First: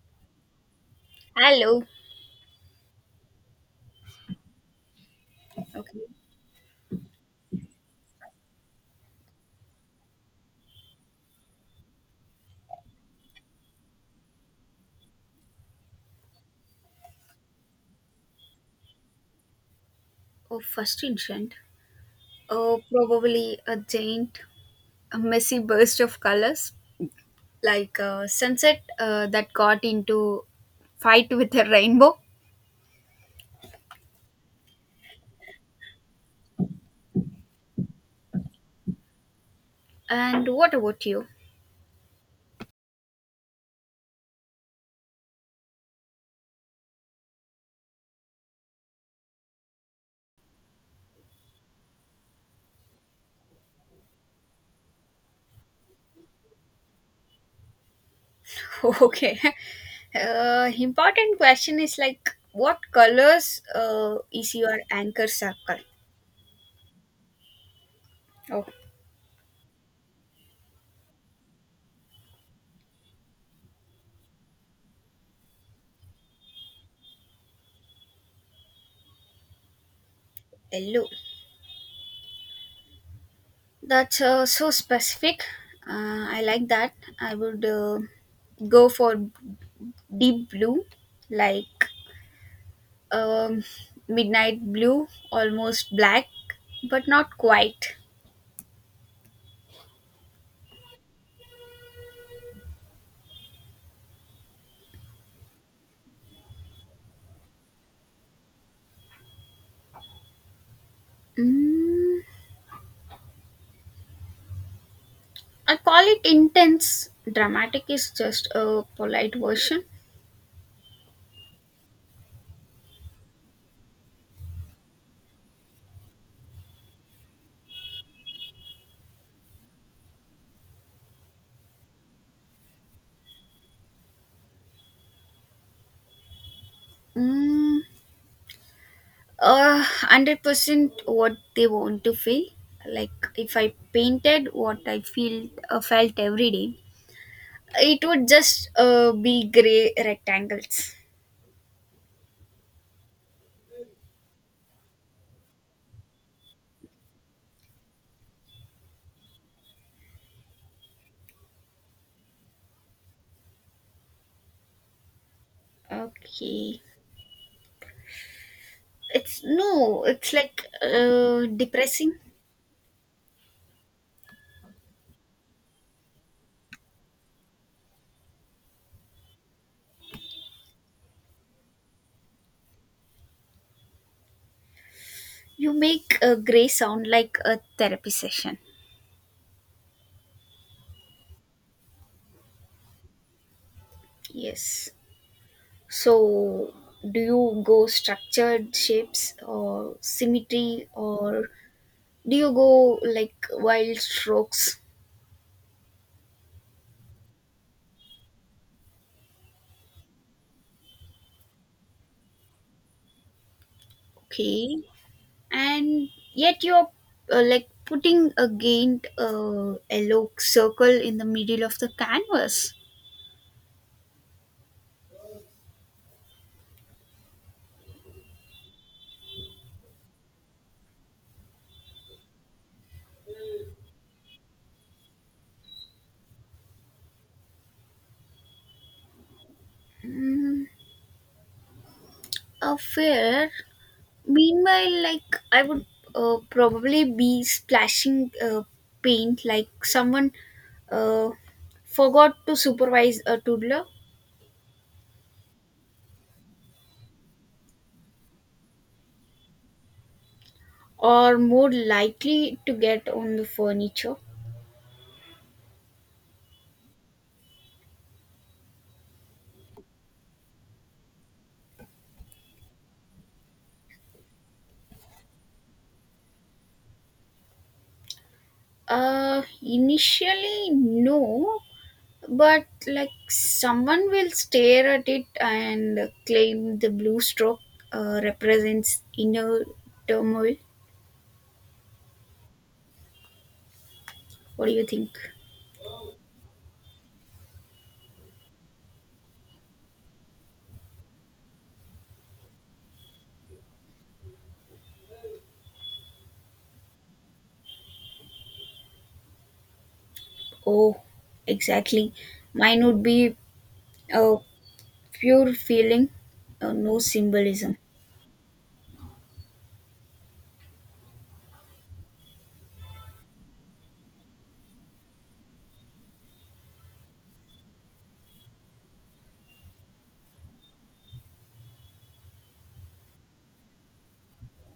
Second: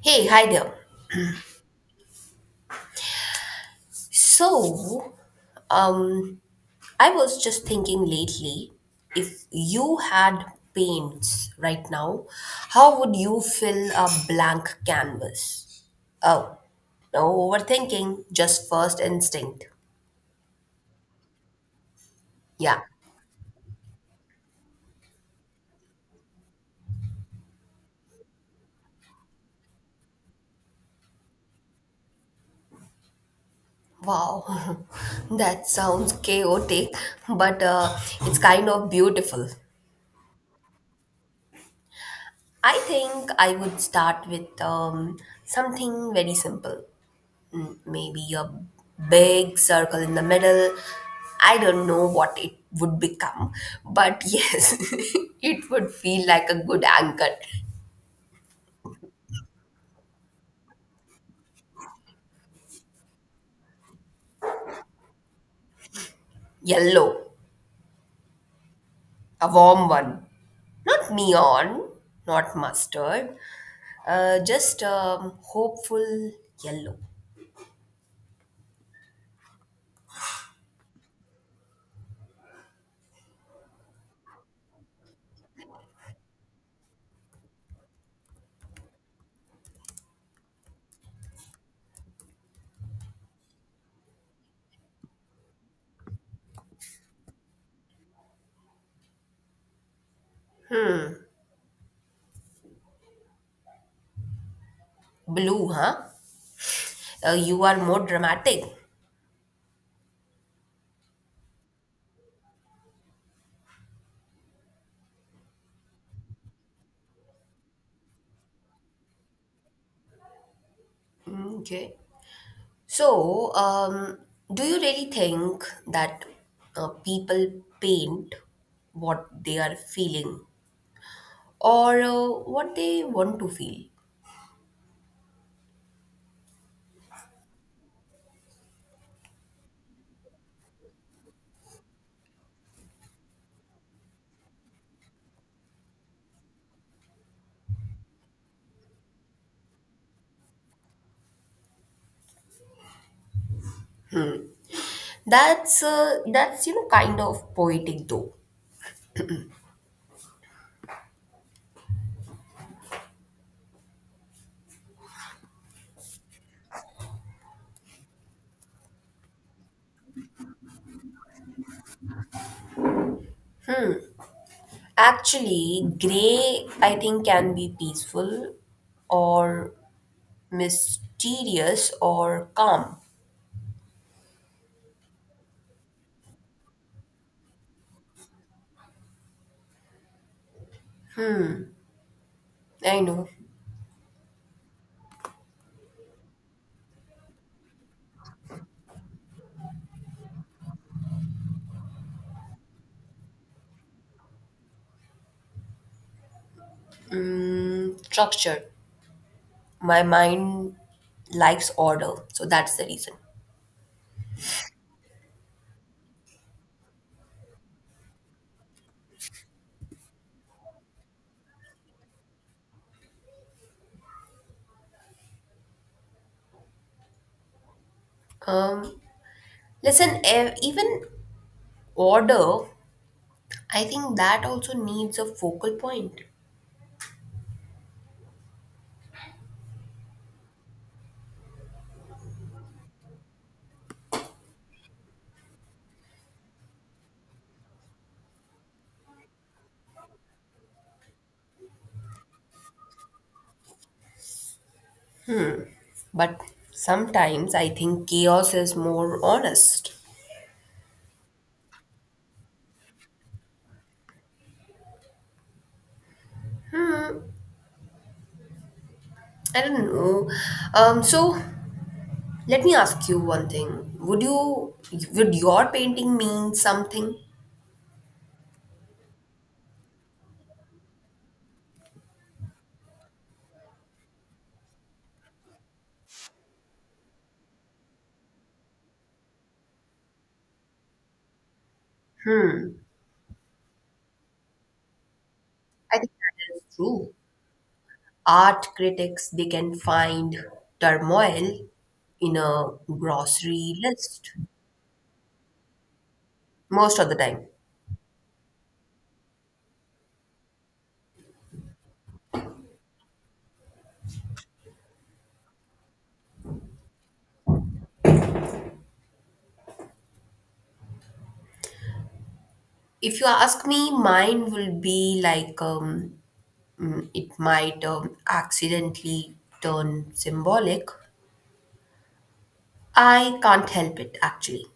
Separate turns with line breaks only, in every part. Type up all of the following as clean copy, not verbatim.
Hey, hi there.
Hello.
So,
Okay.
um, I was just thinking lately, if you had paints right now, how would you fill a blank canvas? Oh, no overthinking, just first instinct.
Oh, first incident.
Yeah.
Oh, probably a giant, a messy burst of colors, like a sunset that got into fight with a rainbow.
Wow, that sounds chaotic, but it's kind of beautiful.
And what about you?
I think I would start with something very simple maybe a big circle in the middle. I don't know what it would become, but yes, it would feel like a good anchor.
Okay. Important question is like, what colors is your anchor circle?
Yellow,
Oh,
a warm one, not neon, not mustard, just hopeful yellow.
yellow. That's so specific. I like that. I would go for deep blue, like um, midnight blue, almost black, but not quite.
Blue, huh? You are more dramatic.
Mm, I call it intense. Dramatic is just a polite version.
Mm, okay. So, um, do you really think that people paint what they are feeling or what they want to feel?
Mm, 100% what they want to feel. Like if I painted what I feel, felt every day, it would just be gray rectangles.
That's you know, kind of poetic though.
Okay, it's no, it's like depressing.
Actually, gray I think can be peaceful or mysterious or calm.
You make a gray sound like a therapy session.
I know.
Yes. So do you go structured shapes or symmetry, or do you go like wild strokes?
Mm, structure. My mind likes order, so that's the reason.
Okay. And yet you're like putting again a gained yellow circle in the middle of the canvas.
Um, Listen, even order, I think that also needs a focal point.
Mm, a fair. Meanwhile, I would probably be splashing paint, like someone uh, forgot to supervise a toddler,
But sometimes I think chaos is more honest.
or more likely to get on the furniture.
I don't know. So let me ask you one thing. Would your painting mean something?
Initially, no, but like someone will stare at it and claim the blue stroke represents inner turmoil.
Hmm.
What do you think?
I think that is true. Art critics, they can find turmoil in a grocery list most of the time.
Oh, exactly. Mine would be a pure feeling, no symbolism.
If you ask me, mine will be like it might accidentally turn symbolic. I can't help it, actually.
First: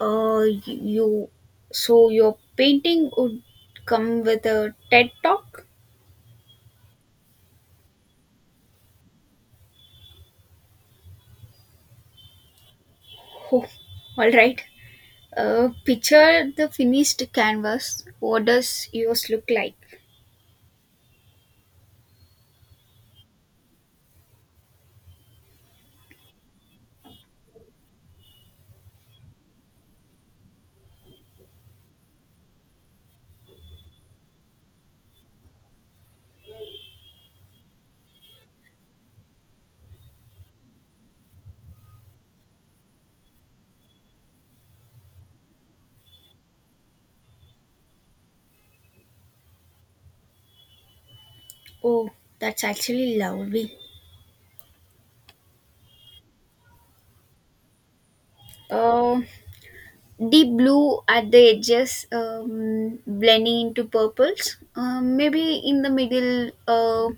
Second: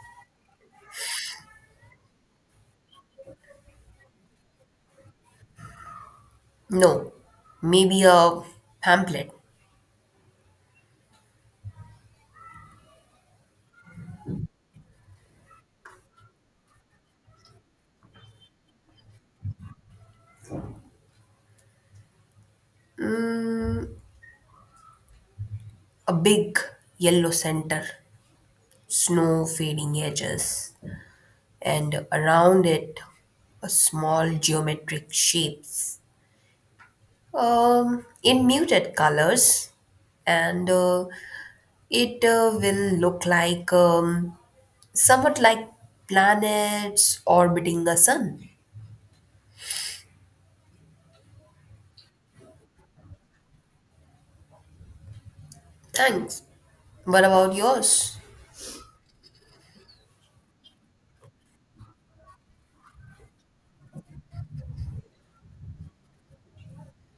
Uh, y- you, so your painting would come with a TED talk.
No, maybe a pamphlet.
Oh, all right. Picture the finished canvas. What does yours look like?
Mm, a big yellow center, snow fading edges, and around it, a small geometric shapes in muted colors, and it will look like somewhat like planets orbiting a sun.
Oh, that's actually lovely.
Thanks. What about yours?
Uh, Deep blue at the edges, blending into purples. Maybe in the middle,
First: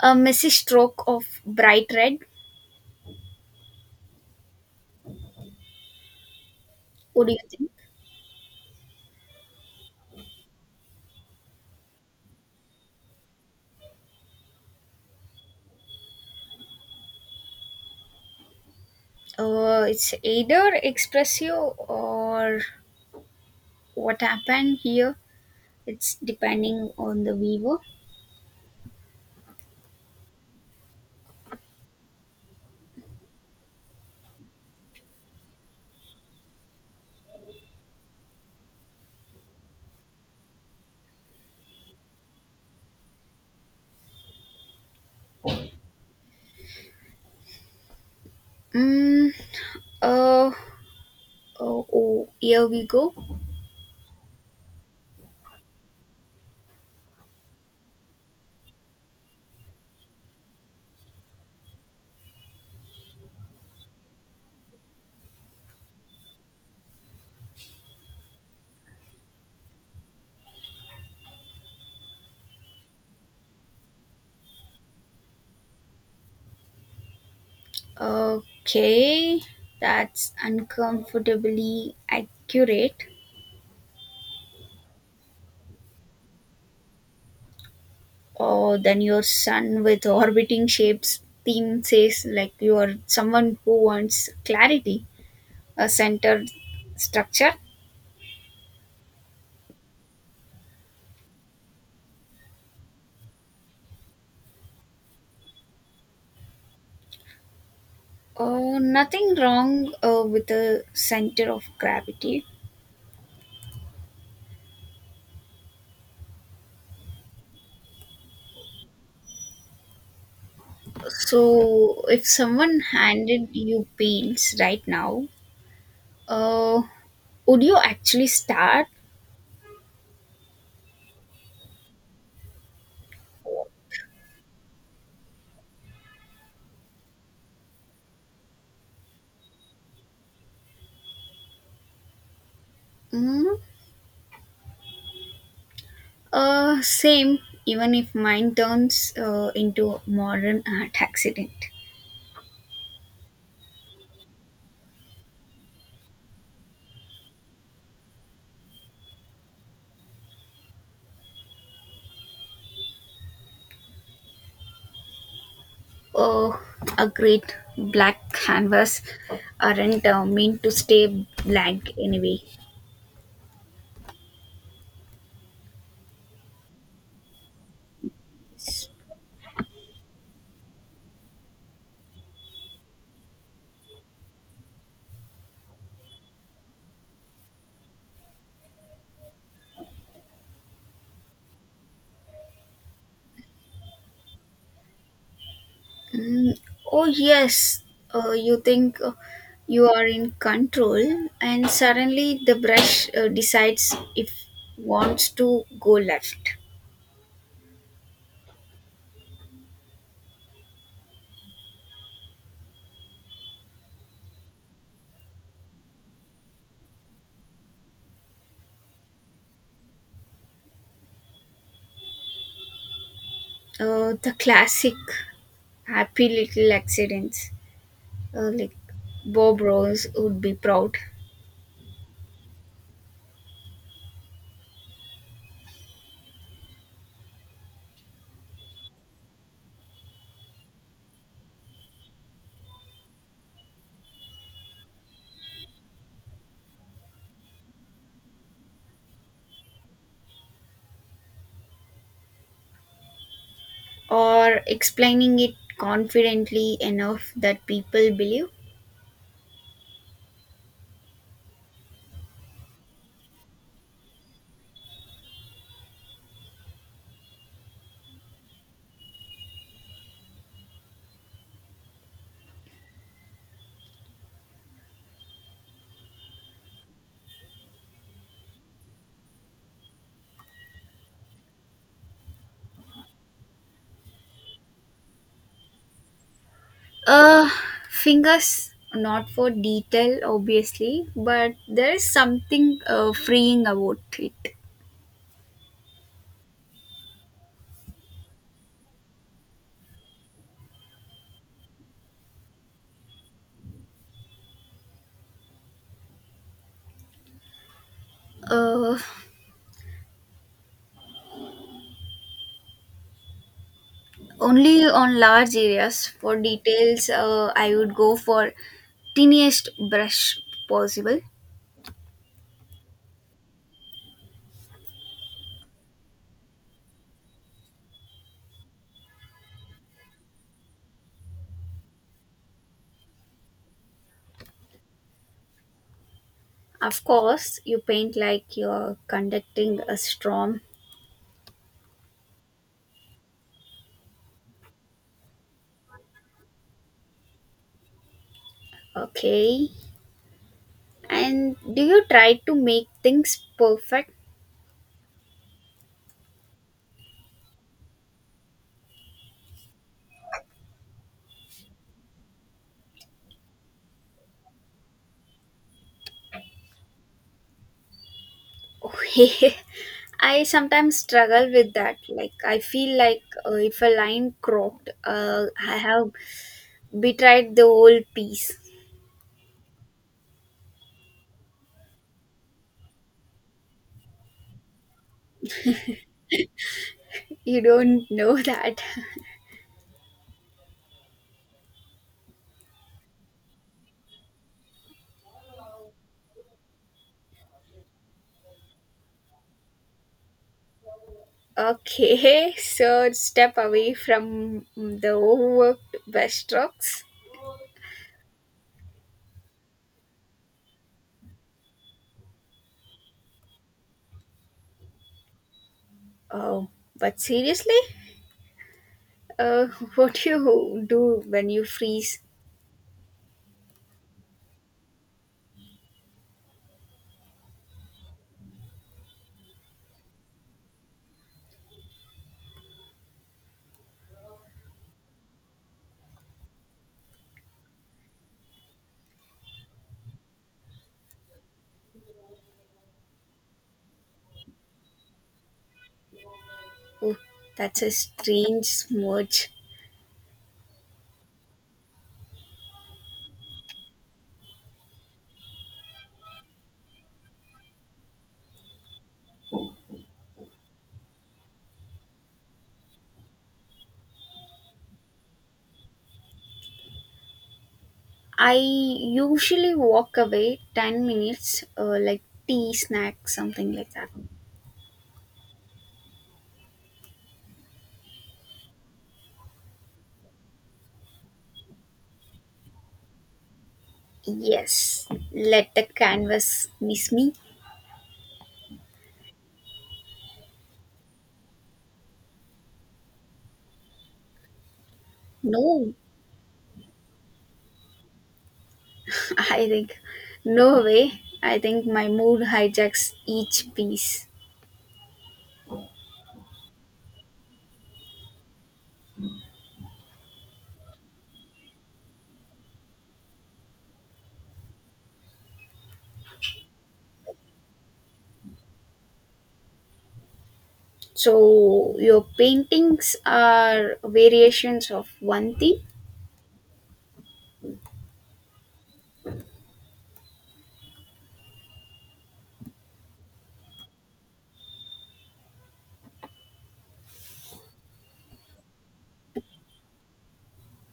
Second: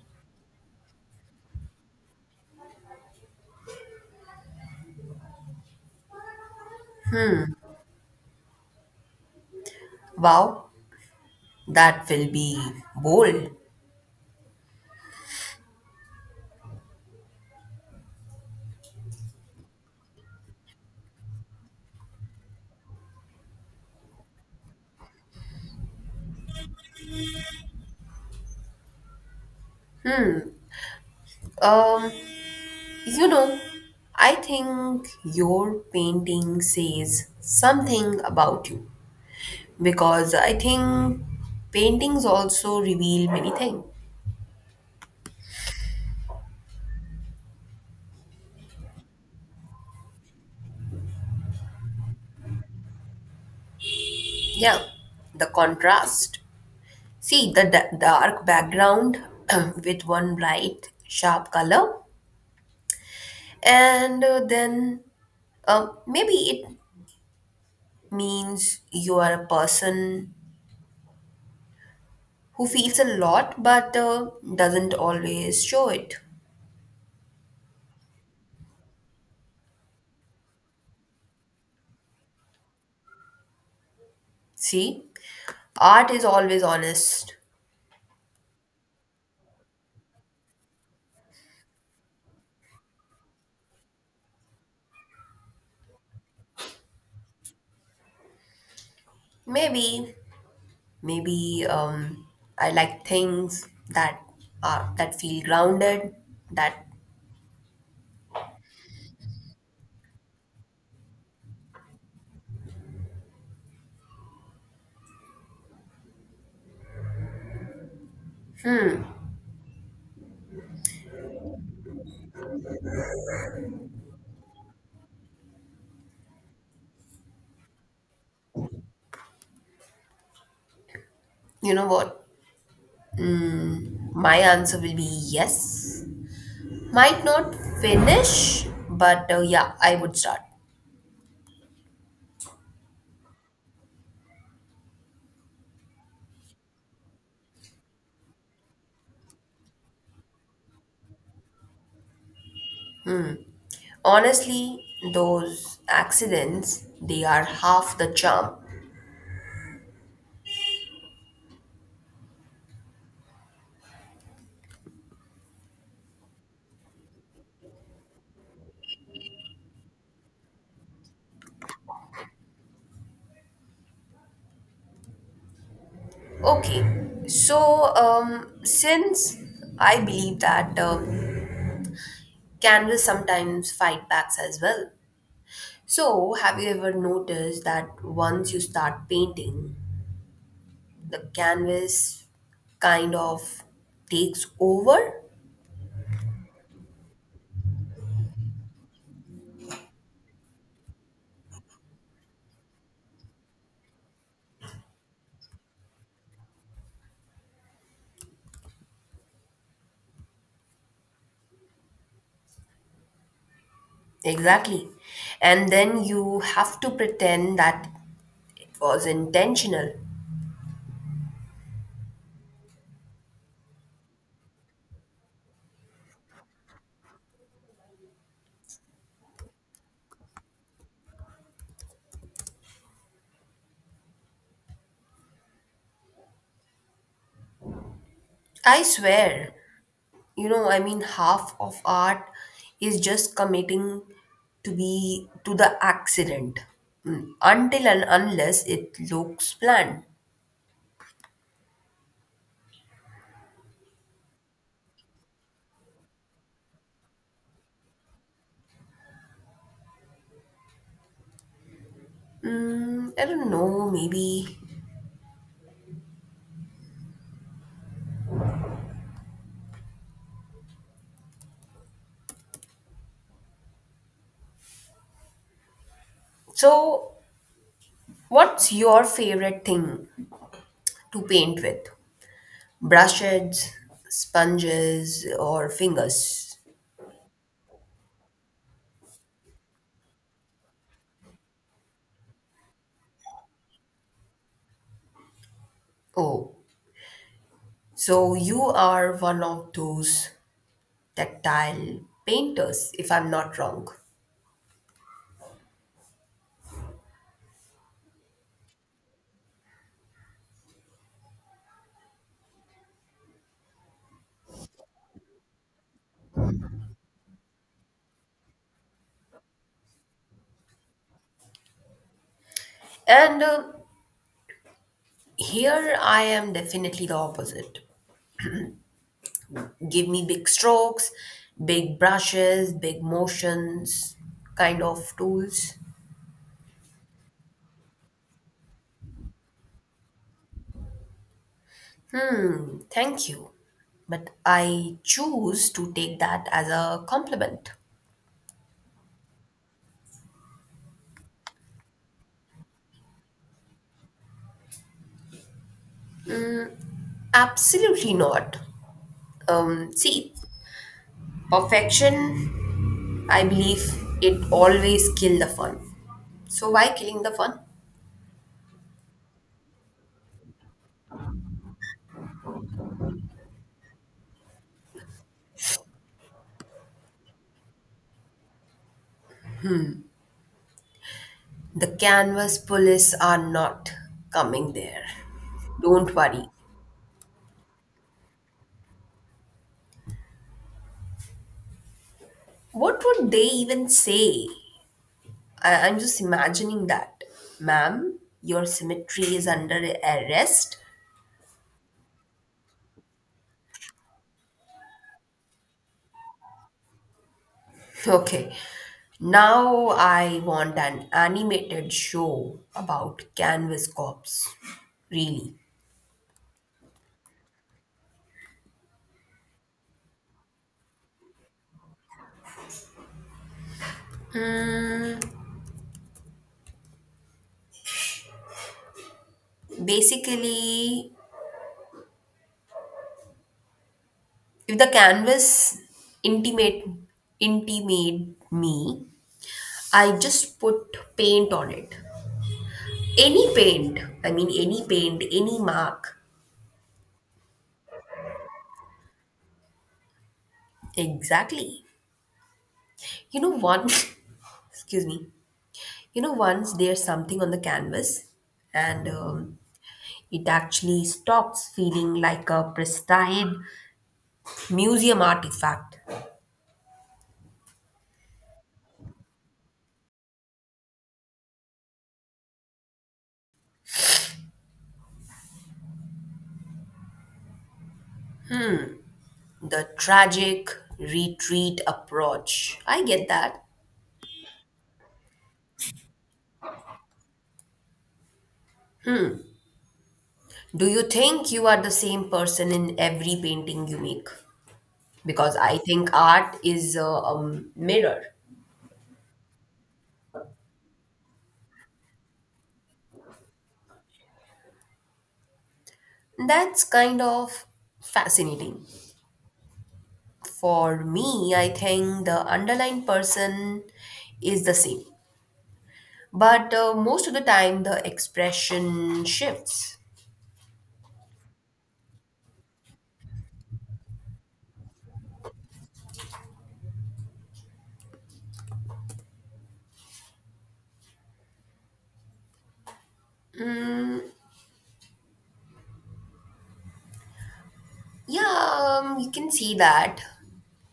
a messy stroke of bright red. What do you think?
Wow, that will be bold.
It's either expressive, or what happened here. It's depending on the viewer.
Um, you know, I think your painting says something about you because I think paintings also reveal many things.
Mm, uh, oh, here we go.
Yeah, the contrast. See the dark background with one bright, sharp color, and then maybe it means you are a person who feels a lot but doesn't always show it.
Okay, that's uncomfortably accurate.
See, art is always honest.
Oh, then your sun with orbiting shapes theme says like you are someone who wants clarity, a centered structure.
Maybe, maybe, I like things that are that feel grounded. That,
Nothing wrong with the center of gravity. So, if someone handed you paints right now, uh, would you actually start?
you know what, my answer will be yes. Might not finish, but yeah, I would start.
Mm, Same, even if mine turns into a modern art accident.
Honestly, those accidents, they are half the charm.
Oh, a great black canvas aren't meant to stay blank anyway.
Okay, since I believe that candles sometimes fight backs as well. So, have you ever noticed that once you start painting, the canvas kind of takes over?
Mm, oh, yes. You think you are in control, and suddenly the brush decides if wants to go left.
Exactly. And then you have to pretend that it was intentional.
The classic happy little accidents, like Bob Ross would be proud,
I swear, you know, I mean half of art is just committing to the accident. Mm, until and unless it looks planned.
or explaining it confidently enough that people believe.
I don't know, maybe. So what's your favorite thing to paint with, brushes, sponges or fingers?
Uh, Fingers not for detail, obviously, but there is something freeing about it.
Oh, so you are one of those tactile painters, if I'm not wrong.
Uh, Only on large areas. For details, I would go for tiniest brush possible.
And here, I am definitely the opposite. Give me big strokes, big brushes, big motions kind of tools.
Of course, you paint like you're conducting a storm.
Thank you. But I choose to take that as a compliment.
Okay. And do you try to make things perfect?
Absolutely not. See, perfection, I believe it always kill the fun. So why killing the fun?
I sometimes struggle with that. Like I feel like if a line croaked, I have betrayed the whole piece.
The canvas police are not coming there. Don't worry.
You don't know that.
What would they even say? I'm just imagining that. Ma'am, your symmetry is under arrest.
Okay, so step away from the overworked brushstrokes.
Okay. Now I want an animated show about canvas cops. Really.
Oh, but seriously, uh, what do you do when you freeze?
Basically, if the canvas intimate intimate me, I just put paint on it. Any paint. I mean any paint, any mark.
Oh, that's a strange smudge.
Exactly. You know one excuse me. You know, once there's something on the canvas and it actually stops feeling like a pristine museum artifact.
I usually walk away 10 minutes, like tea, snack, something like that.
The tragic retreat approach. I get that.
Yes, let the canvas miss me.
Do you think you are the same person in every painting you make? Because I
No,
think art is a mirror.
I think, no way. I think my mood hijacks each piece.
That's kind of fascinating. For me, I think the underlying person is the same. But most of the time, the expression shifts.
So, your paintings are variations of one theme.
Yeah, you can see that.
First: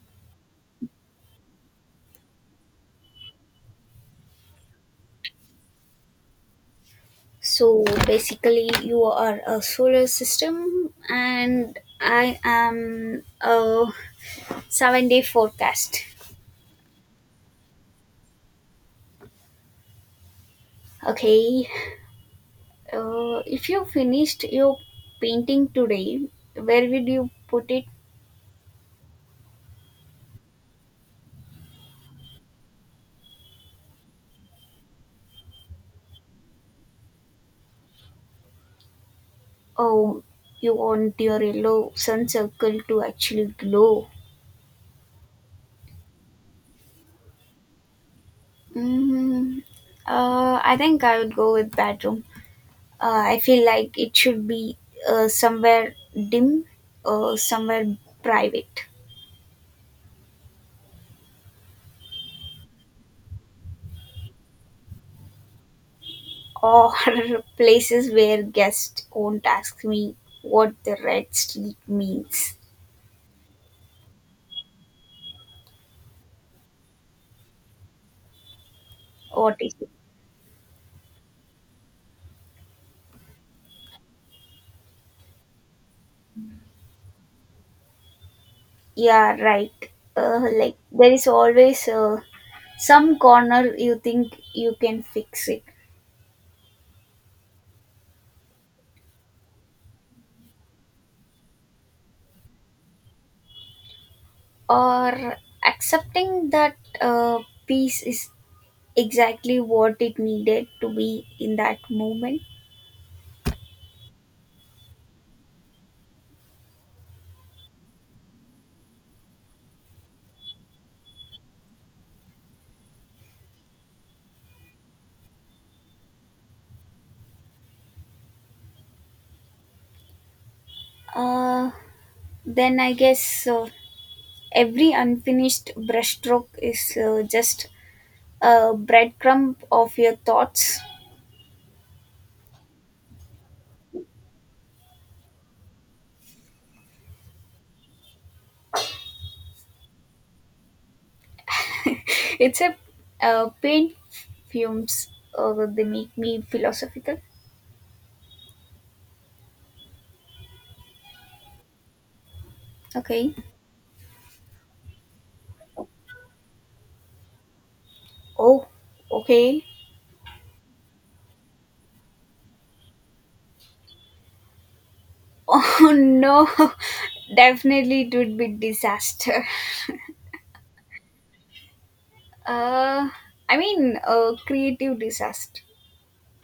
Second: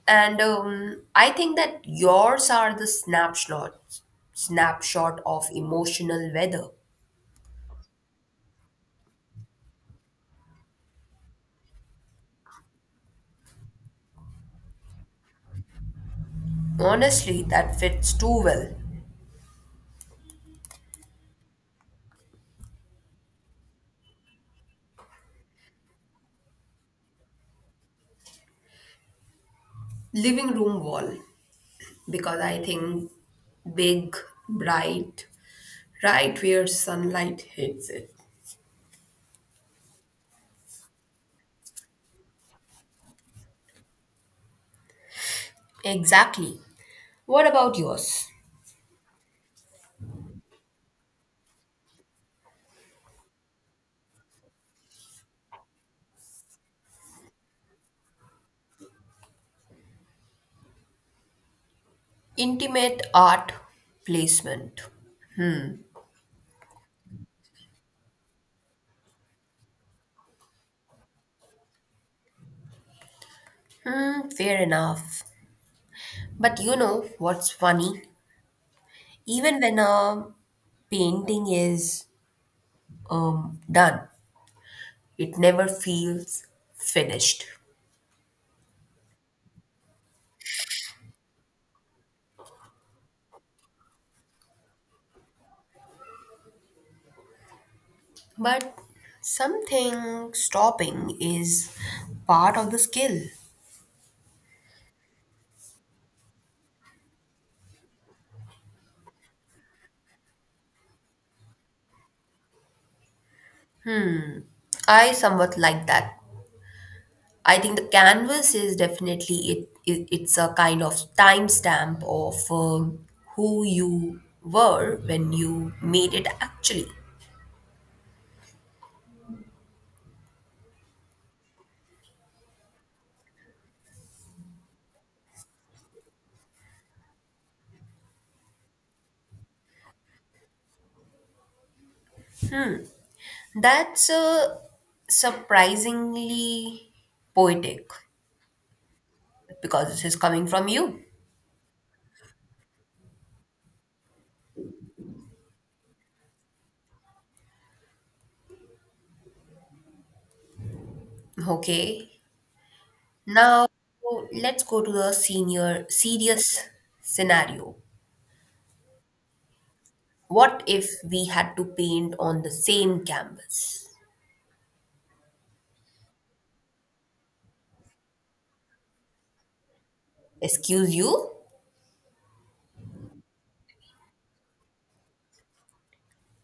And I think that yours are the snapshot of emotional weather.
So, basically, you are a solar system, and I am a 7 day forecast.
Honestly, that fits too well.
Okay, if you finished your painting today, where would you put it?
Living room wall, because I think big, bright, right where sunlight hits it.
Oh, you want your yellow sun circle to actually glow.
Exactly. What about yours?
Mm, I think I would go with bedroom. I feel like it should be somewhere dim, somewhere private,
Intimate art placement.
or places where guests won't ask me what the red streak means.
Hmm, fair enough. But you know what's funny?
What
Even
is
when
it?
a painting is done, it never feels finished.
Yeah, right. Like there is always some corner you think you can fix it,
But something stopping is part of the skill.
or accepting that peace is exactly what it needed to be in that moment.
I somewhat like that. I think the canvas is definitely it's a kind of timestamp of who you were when you made it, actually.
Uh, then I guess every unfinished brushstroke is just a breadcrumb of your thoughts.
That's surprisingly poetic because this is coming from you.
It's a paint fumes. They make me philosophical.
Okay.
Okay.
Now let's go to the senior serious scenario.
Oh, okay.
What if we had to paint on the same canvas?
Oh, no, definitely it would be disaster.
Excuse you?
Uh, I mean, a creative disaster.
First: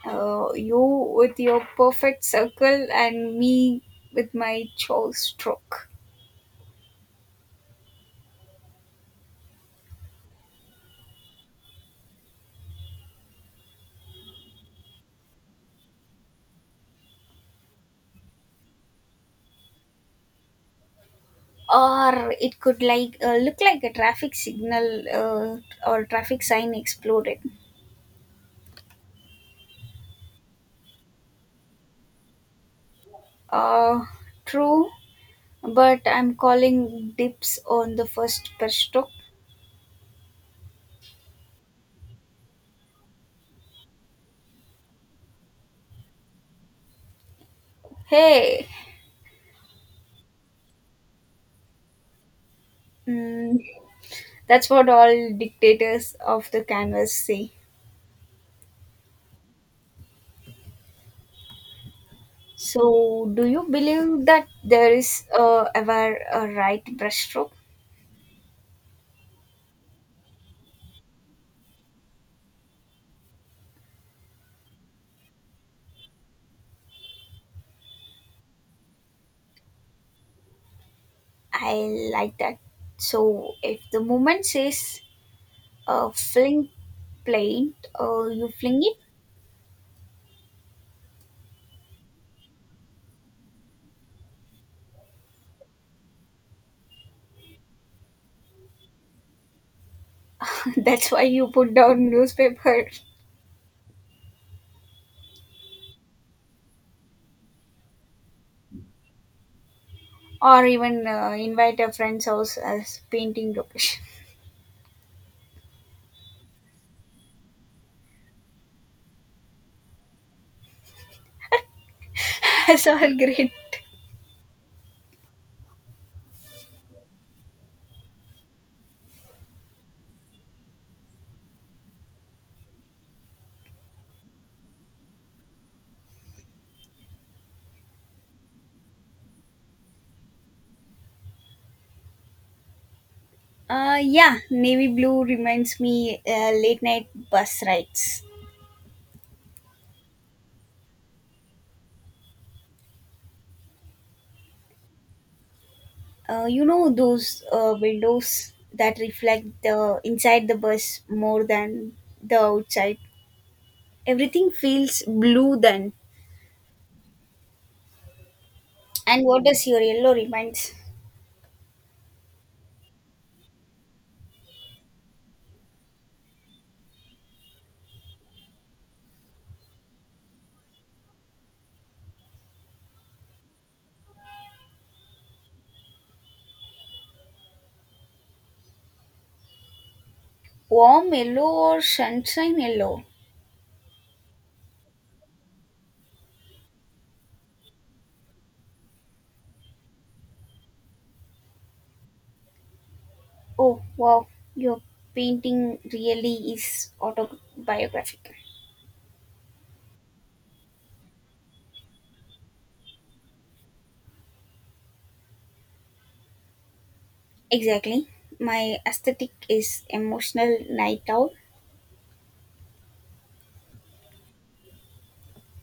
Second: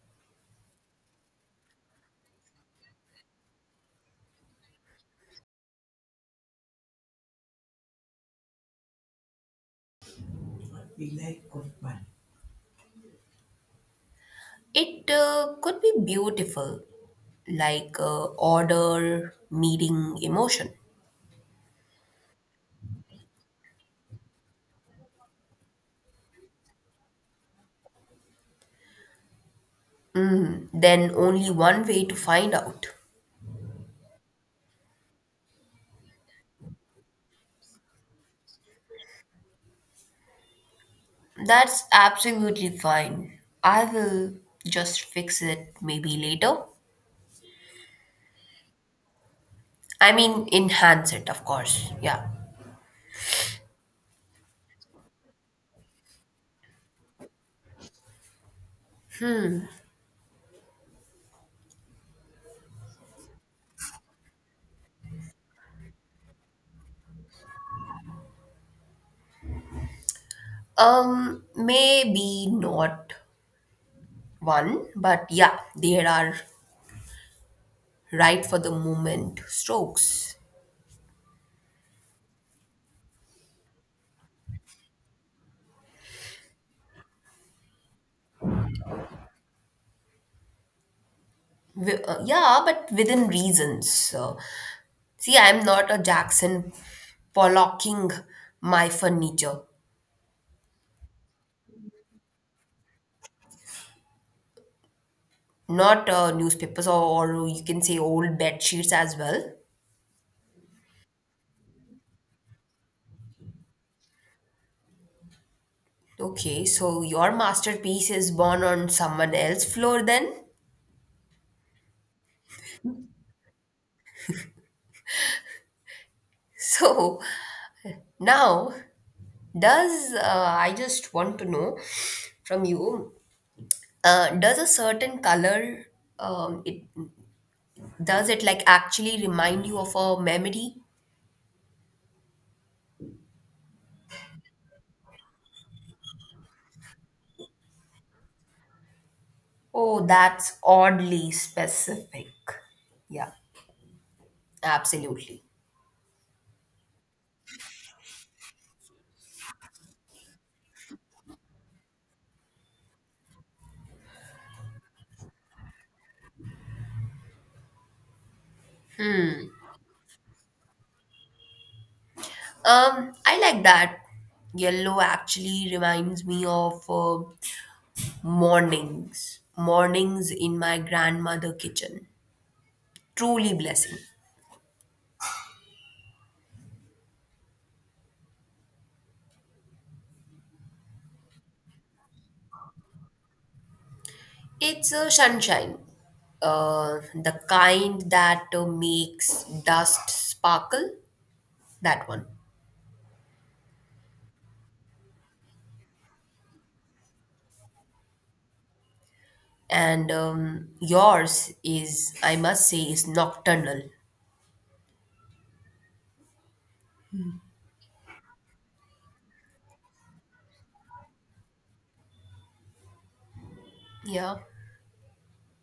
You with your perfect circle and me with my chow stroke.
It could be beautiful, like order meeting emotion.
Or it could like look like a traffic signal, or traffic sign exploded.
Then only one way to find out.
Uh, True, but I'm calling dips on the first pesto.
That's absolutely fine. I will just fix it maybe later.
Hey.
I mean, enhance it, of course. Yeah.
mm, That's what all dictators of the canvas say. So, do you believe that there is ever a right brushstroke?
Maybe not one, but yeah, there are right for the moment strokes.
I like that. So, if the movement says fling plate, you fling it.
Yeah, but within reasons. So, see, I'm not a Jackson Pollocking my furniture,
That's why you put down newspaper.
not newspapers, or you can say old bed sheets as well.
Or even invite a friend's house as painting location.
Okay, so your masterpiece is born on someone else's floor then?
That's all great.
So now, does I just want to know from you, does a certain color it does it like actually remind you of a memory?
Yeah, navy blue reminds me late night bus rides.
Oh, that's oddly specific. Yeah, absolutely.
You know those windows that reflect the inside the bus more than the outside. Everything feels blue then. And what does your yellow reminds?
I like that. Yellow actually reminds me of mornings in my grandmother kitchen. Truly blessing.
Warm yellow or sunshine yellow?
It's a sunshine, the kind that makes dust sparkle. That one.
Oh, wow, your painting really is autobiographic.
And yours is, I must say, is nocturnal.
Exactly, my aesthetic is emotional night owl.
Yeah.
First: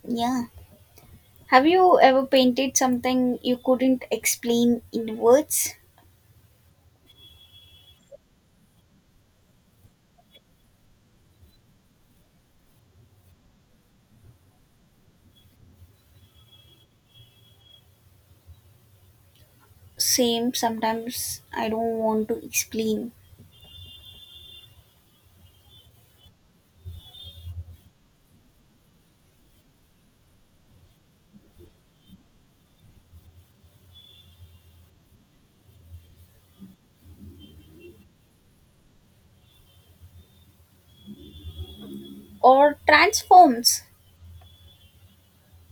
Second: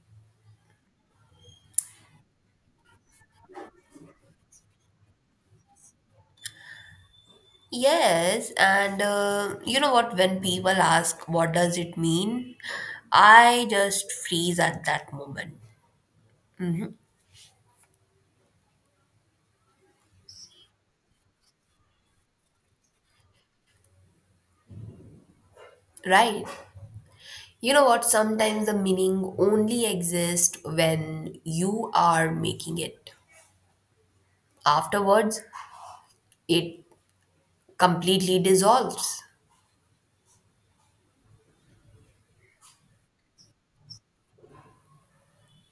Yeah. Have you ever painted something you couldn't explain in words?
Yes, and you know what? When people ask, what does it mean? I just freeze at that moment,
Same, sometimes I don't want to explain.
right? You know what? Sometimes the meaning only exists when you are making it. Afterwards, it completely dissolves.
Or transforms.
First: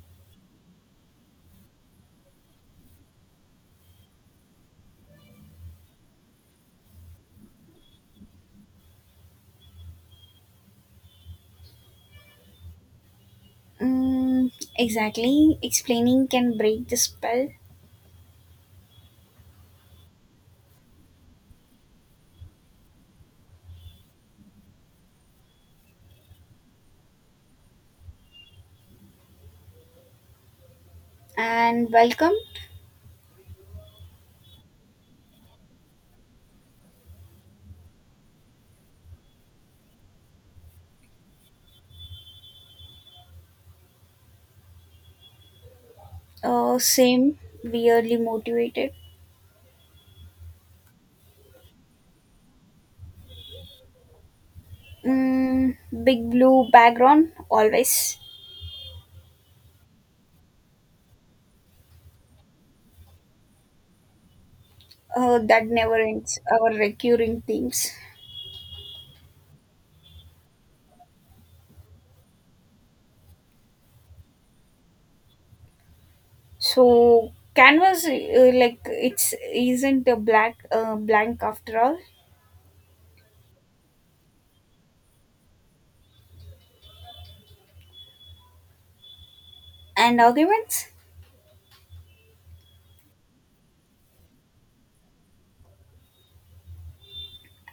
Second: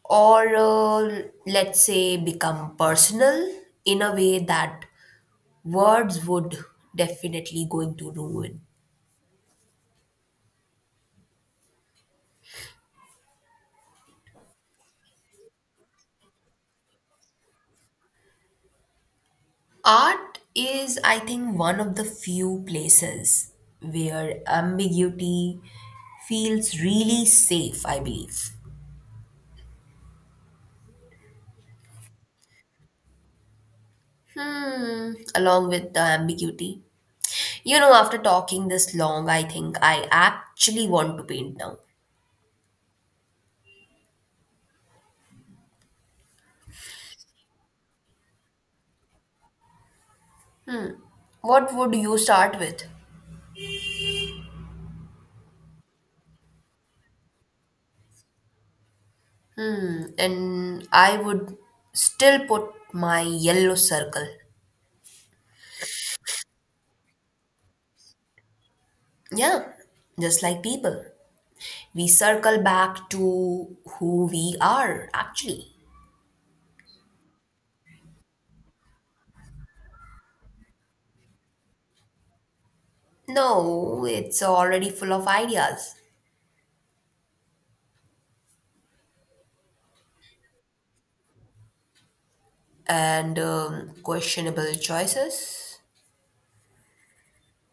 Or let's say become personal in a way that words would definitely going to ruin.
mm, exactly, explaining can break the spell.
Art is, I think, one of the few places where ambiguity feels really safe, I believe.
And welcome.
Hmm, along with the ambiguity. You know, after talking this long, I think I actually want to paint now.
Same, weirdly motivated.
What would you start with?
mm, Big blue background always.
Hmm, and I would still put my yellow circle.
That never ends our recurring themes.
Yeah, just like people. We circle back to who we are, actually.
So canvas like it's isn't a black blank after all.
No, it's already full of ideas
And arguments.
and questionable choices.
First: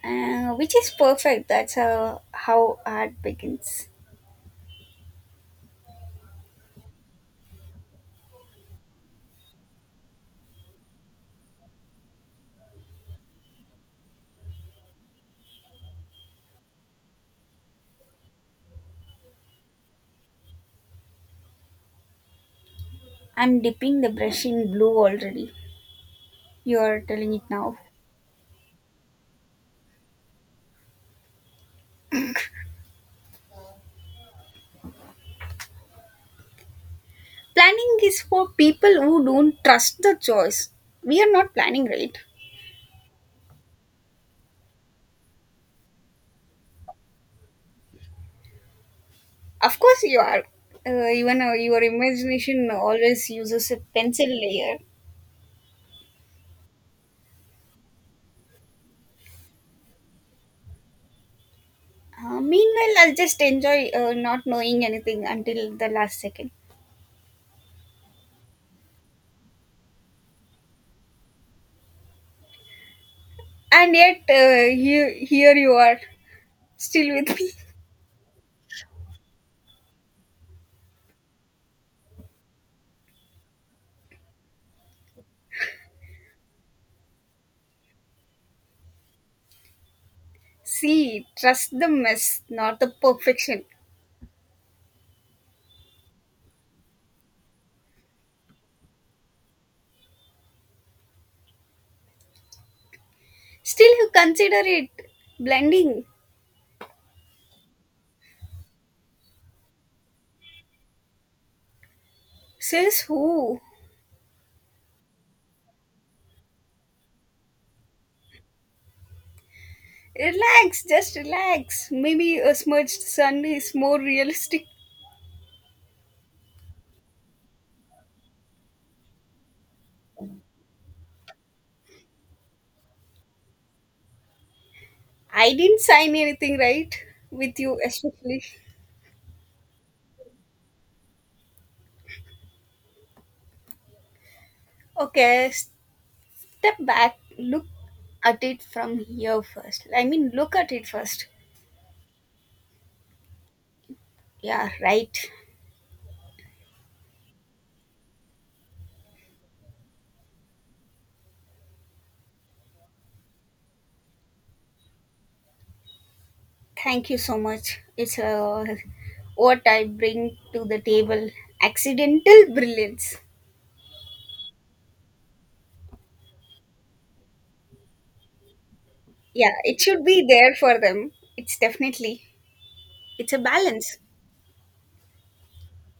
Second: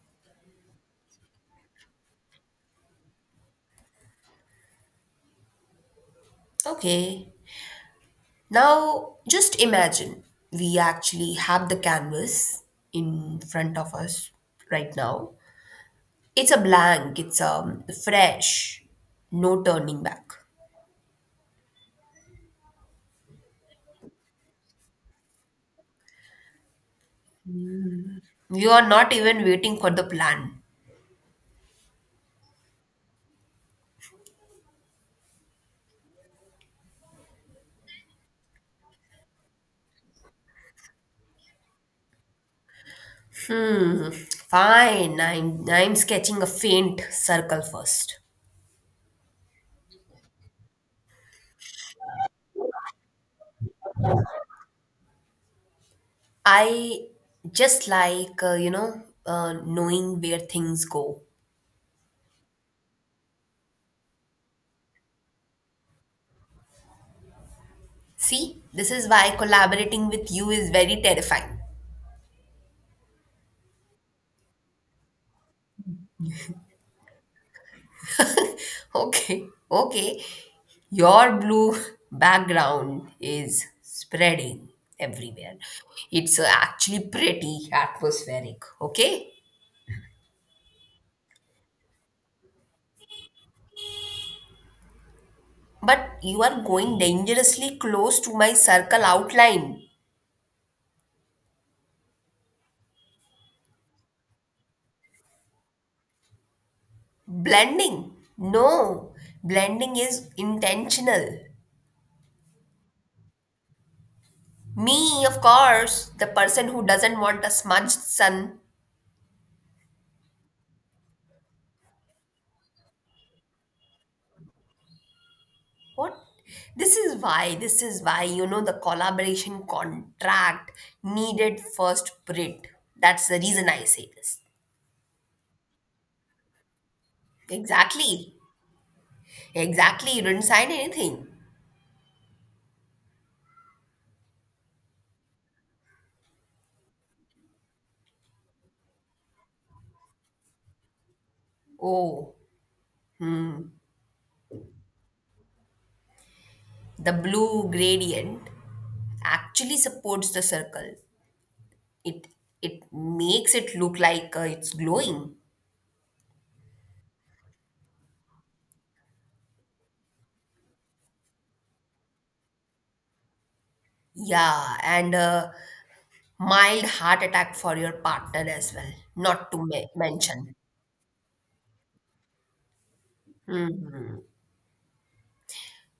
Which is perfect. That's how art begins.
Okay, now, just imagine we actually have the canvas in front of us right now. It's a blank, it's fresh, no turning back.
I'm dipping the brush in blue already. You're telling it now.
You are not even waiting for the plan.
Planning is for people who don't trust the choice. We are not planning, right?
Hmm, fine, I'm sketching a faint circle first.
Of course, you are. Even your imagination always uses a pencil layer.
I just like, you know, knowing where things go.
Meanwhile, I'll just enjoy not knowing anything until the last second.
See, this is why collaborating with you is very terrifying.
And yet, here you are, still with me.
Okay, okay. Your blue background is spreading everywhere. It's actually pretty atmospheric, okay?
See, trust the mess, not the perfection.
But you are going dangerously close to my circle outline.
Still, you consider it blending.
Blending. No, blending is intentional.
Says who?
Me, of course, the person who doesn't want a smudged sun.
Relax, just relax. Maybe a smudged sun is more realistic.
What? You know, the collaboration contract needed first print. That's the reason I say this.
I didn't sign anything, right? With you,
Exactly.
especially.
Exactly. You didn't sign anything.
Okay, step back. Look at it from here first. I mean, look at it first.
Oh, hmm.
Yeah, right.
The blue gradient actually supports the circle. It it makes it look like it's glowing.
Thank you so much. It's what I bring to the table, accidental brilliance.
Yeah, and a mild heart attack for your partner as well. Not
Yeah,
to
it should be there
mention.
for them. It's definitely, it's a balance.
Mhm.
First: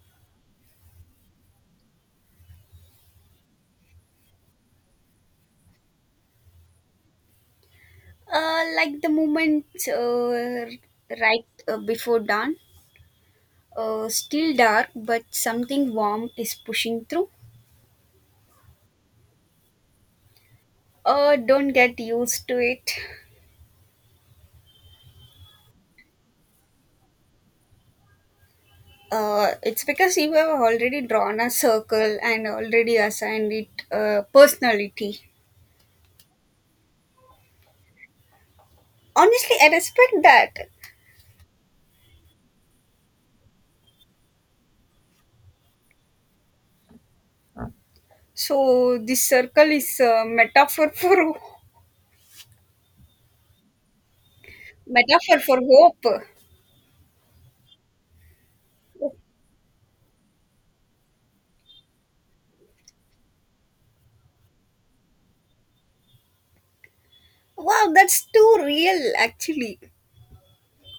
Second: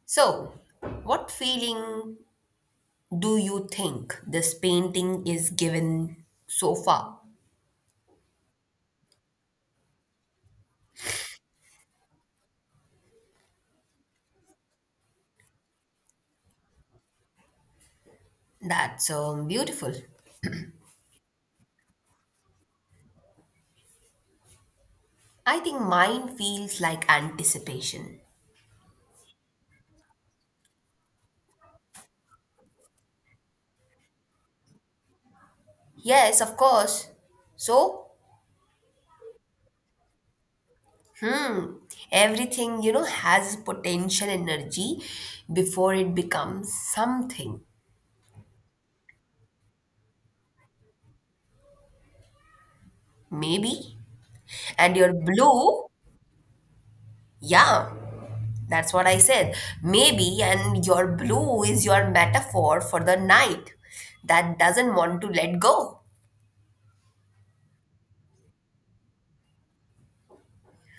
So, what feeling do you think this painting is given so far?
Like the moment right before dawn, still dark but something warm is pushing through.
That's beautiful.
Don't get used to it.
I think mine feels like anticipation.
It's because you have already drawn a circle and already assigned it personality.
Yes, of course. So,
Honestly, I respect that.
mm, everything, you know, has potential energy before it becomes something.
So this circle is a metaphor for
Maybe. And your
metaphor for
blue,
hope.
yeah. That's what I said. Maybe, and your blue is your metaphor for the night that doesn't want to let go.
Wow, that's too real, actually.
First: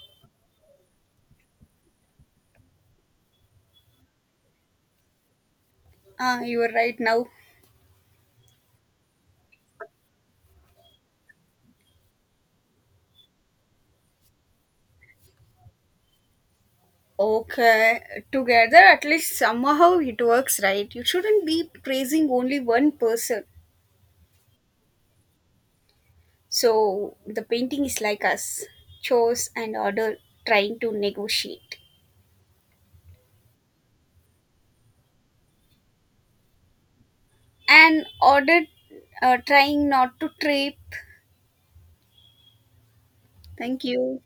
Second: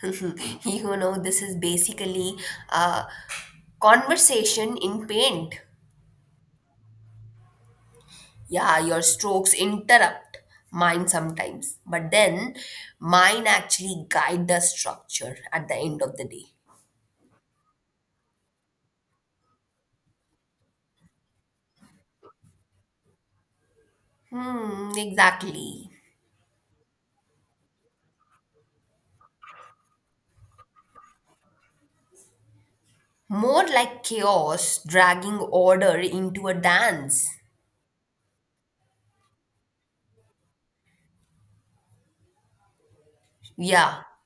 You know, this is basically a conversation in paint.
Ah, you are right now.
Yeah, your strokes interrupt mine sometimes, but then mine actually guide the structure at the end of the day.
Okay, together at least somehow it works, right? You shouldn't be praising only one person.
Hmm, exactly.
So the painting is like us, chose and order trying to negotiate,
More like chaos dragging order into a dance.
and order trying not to trip. Thank
Yeah,
you.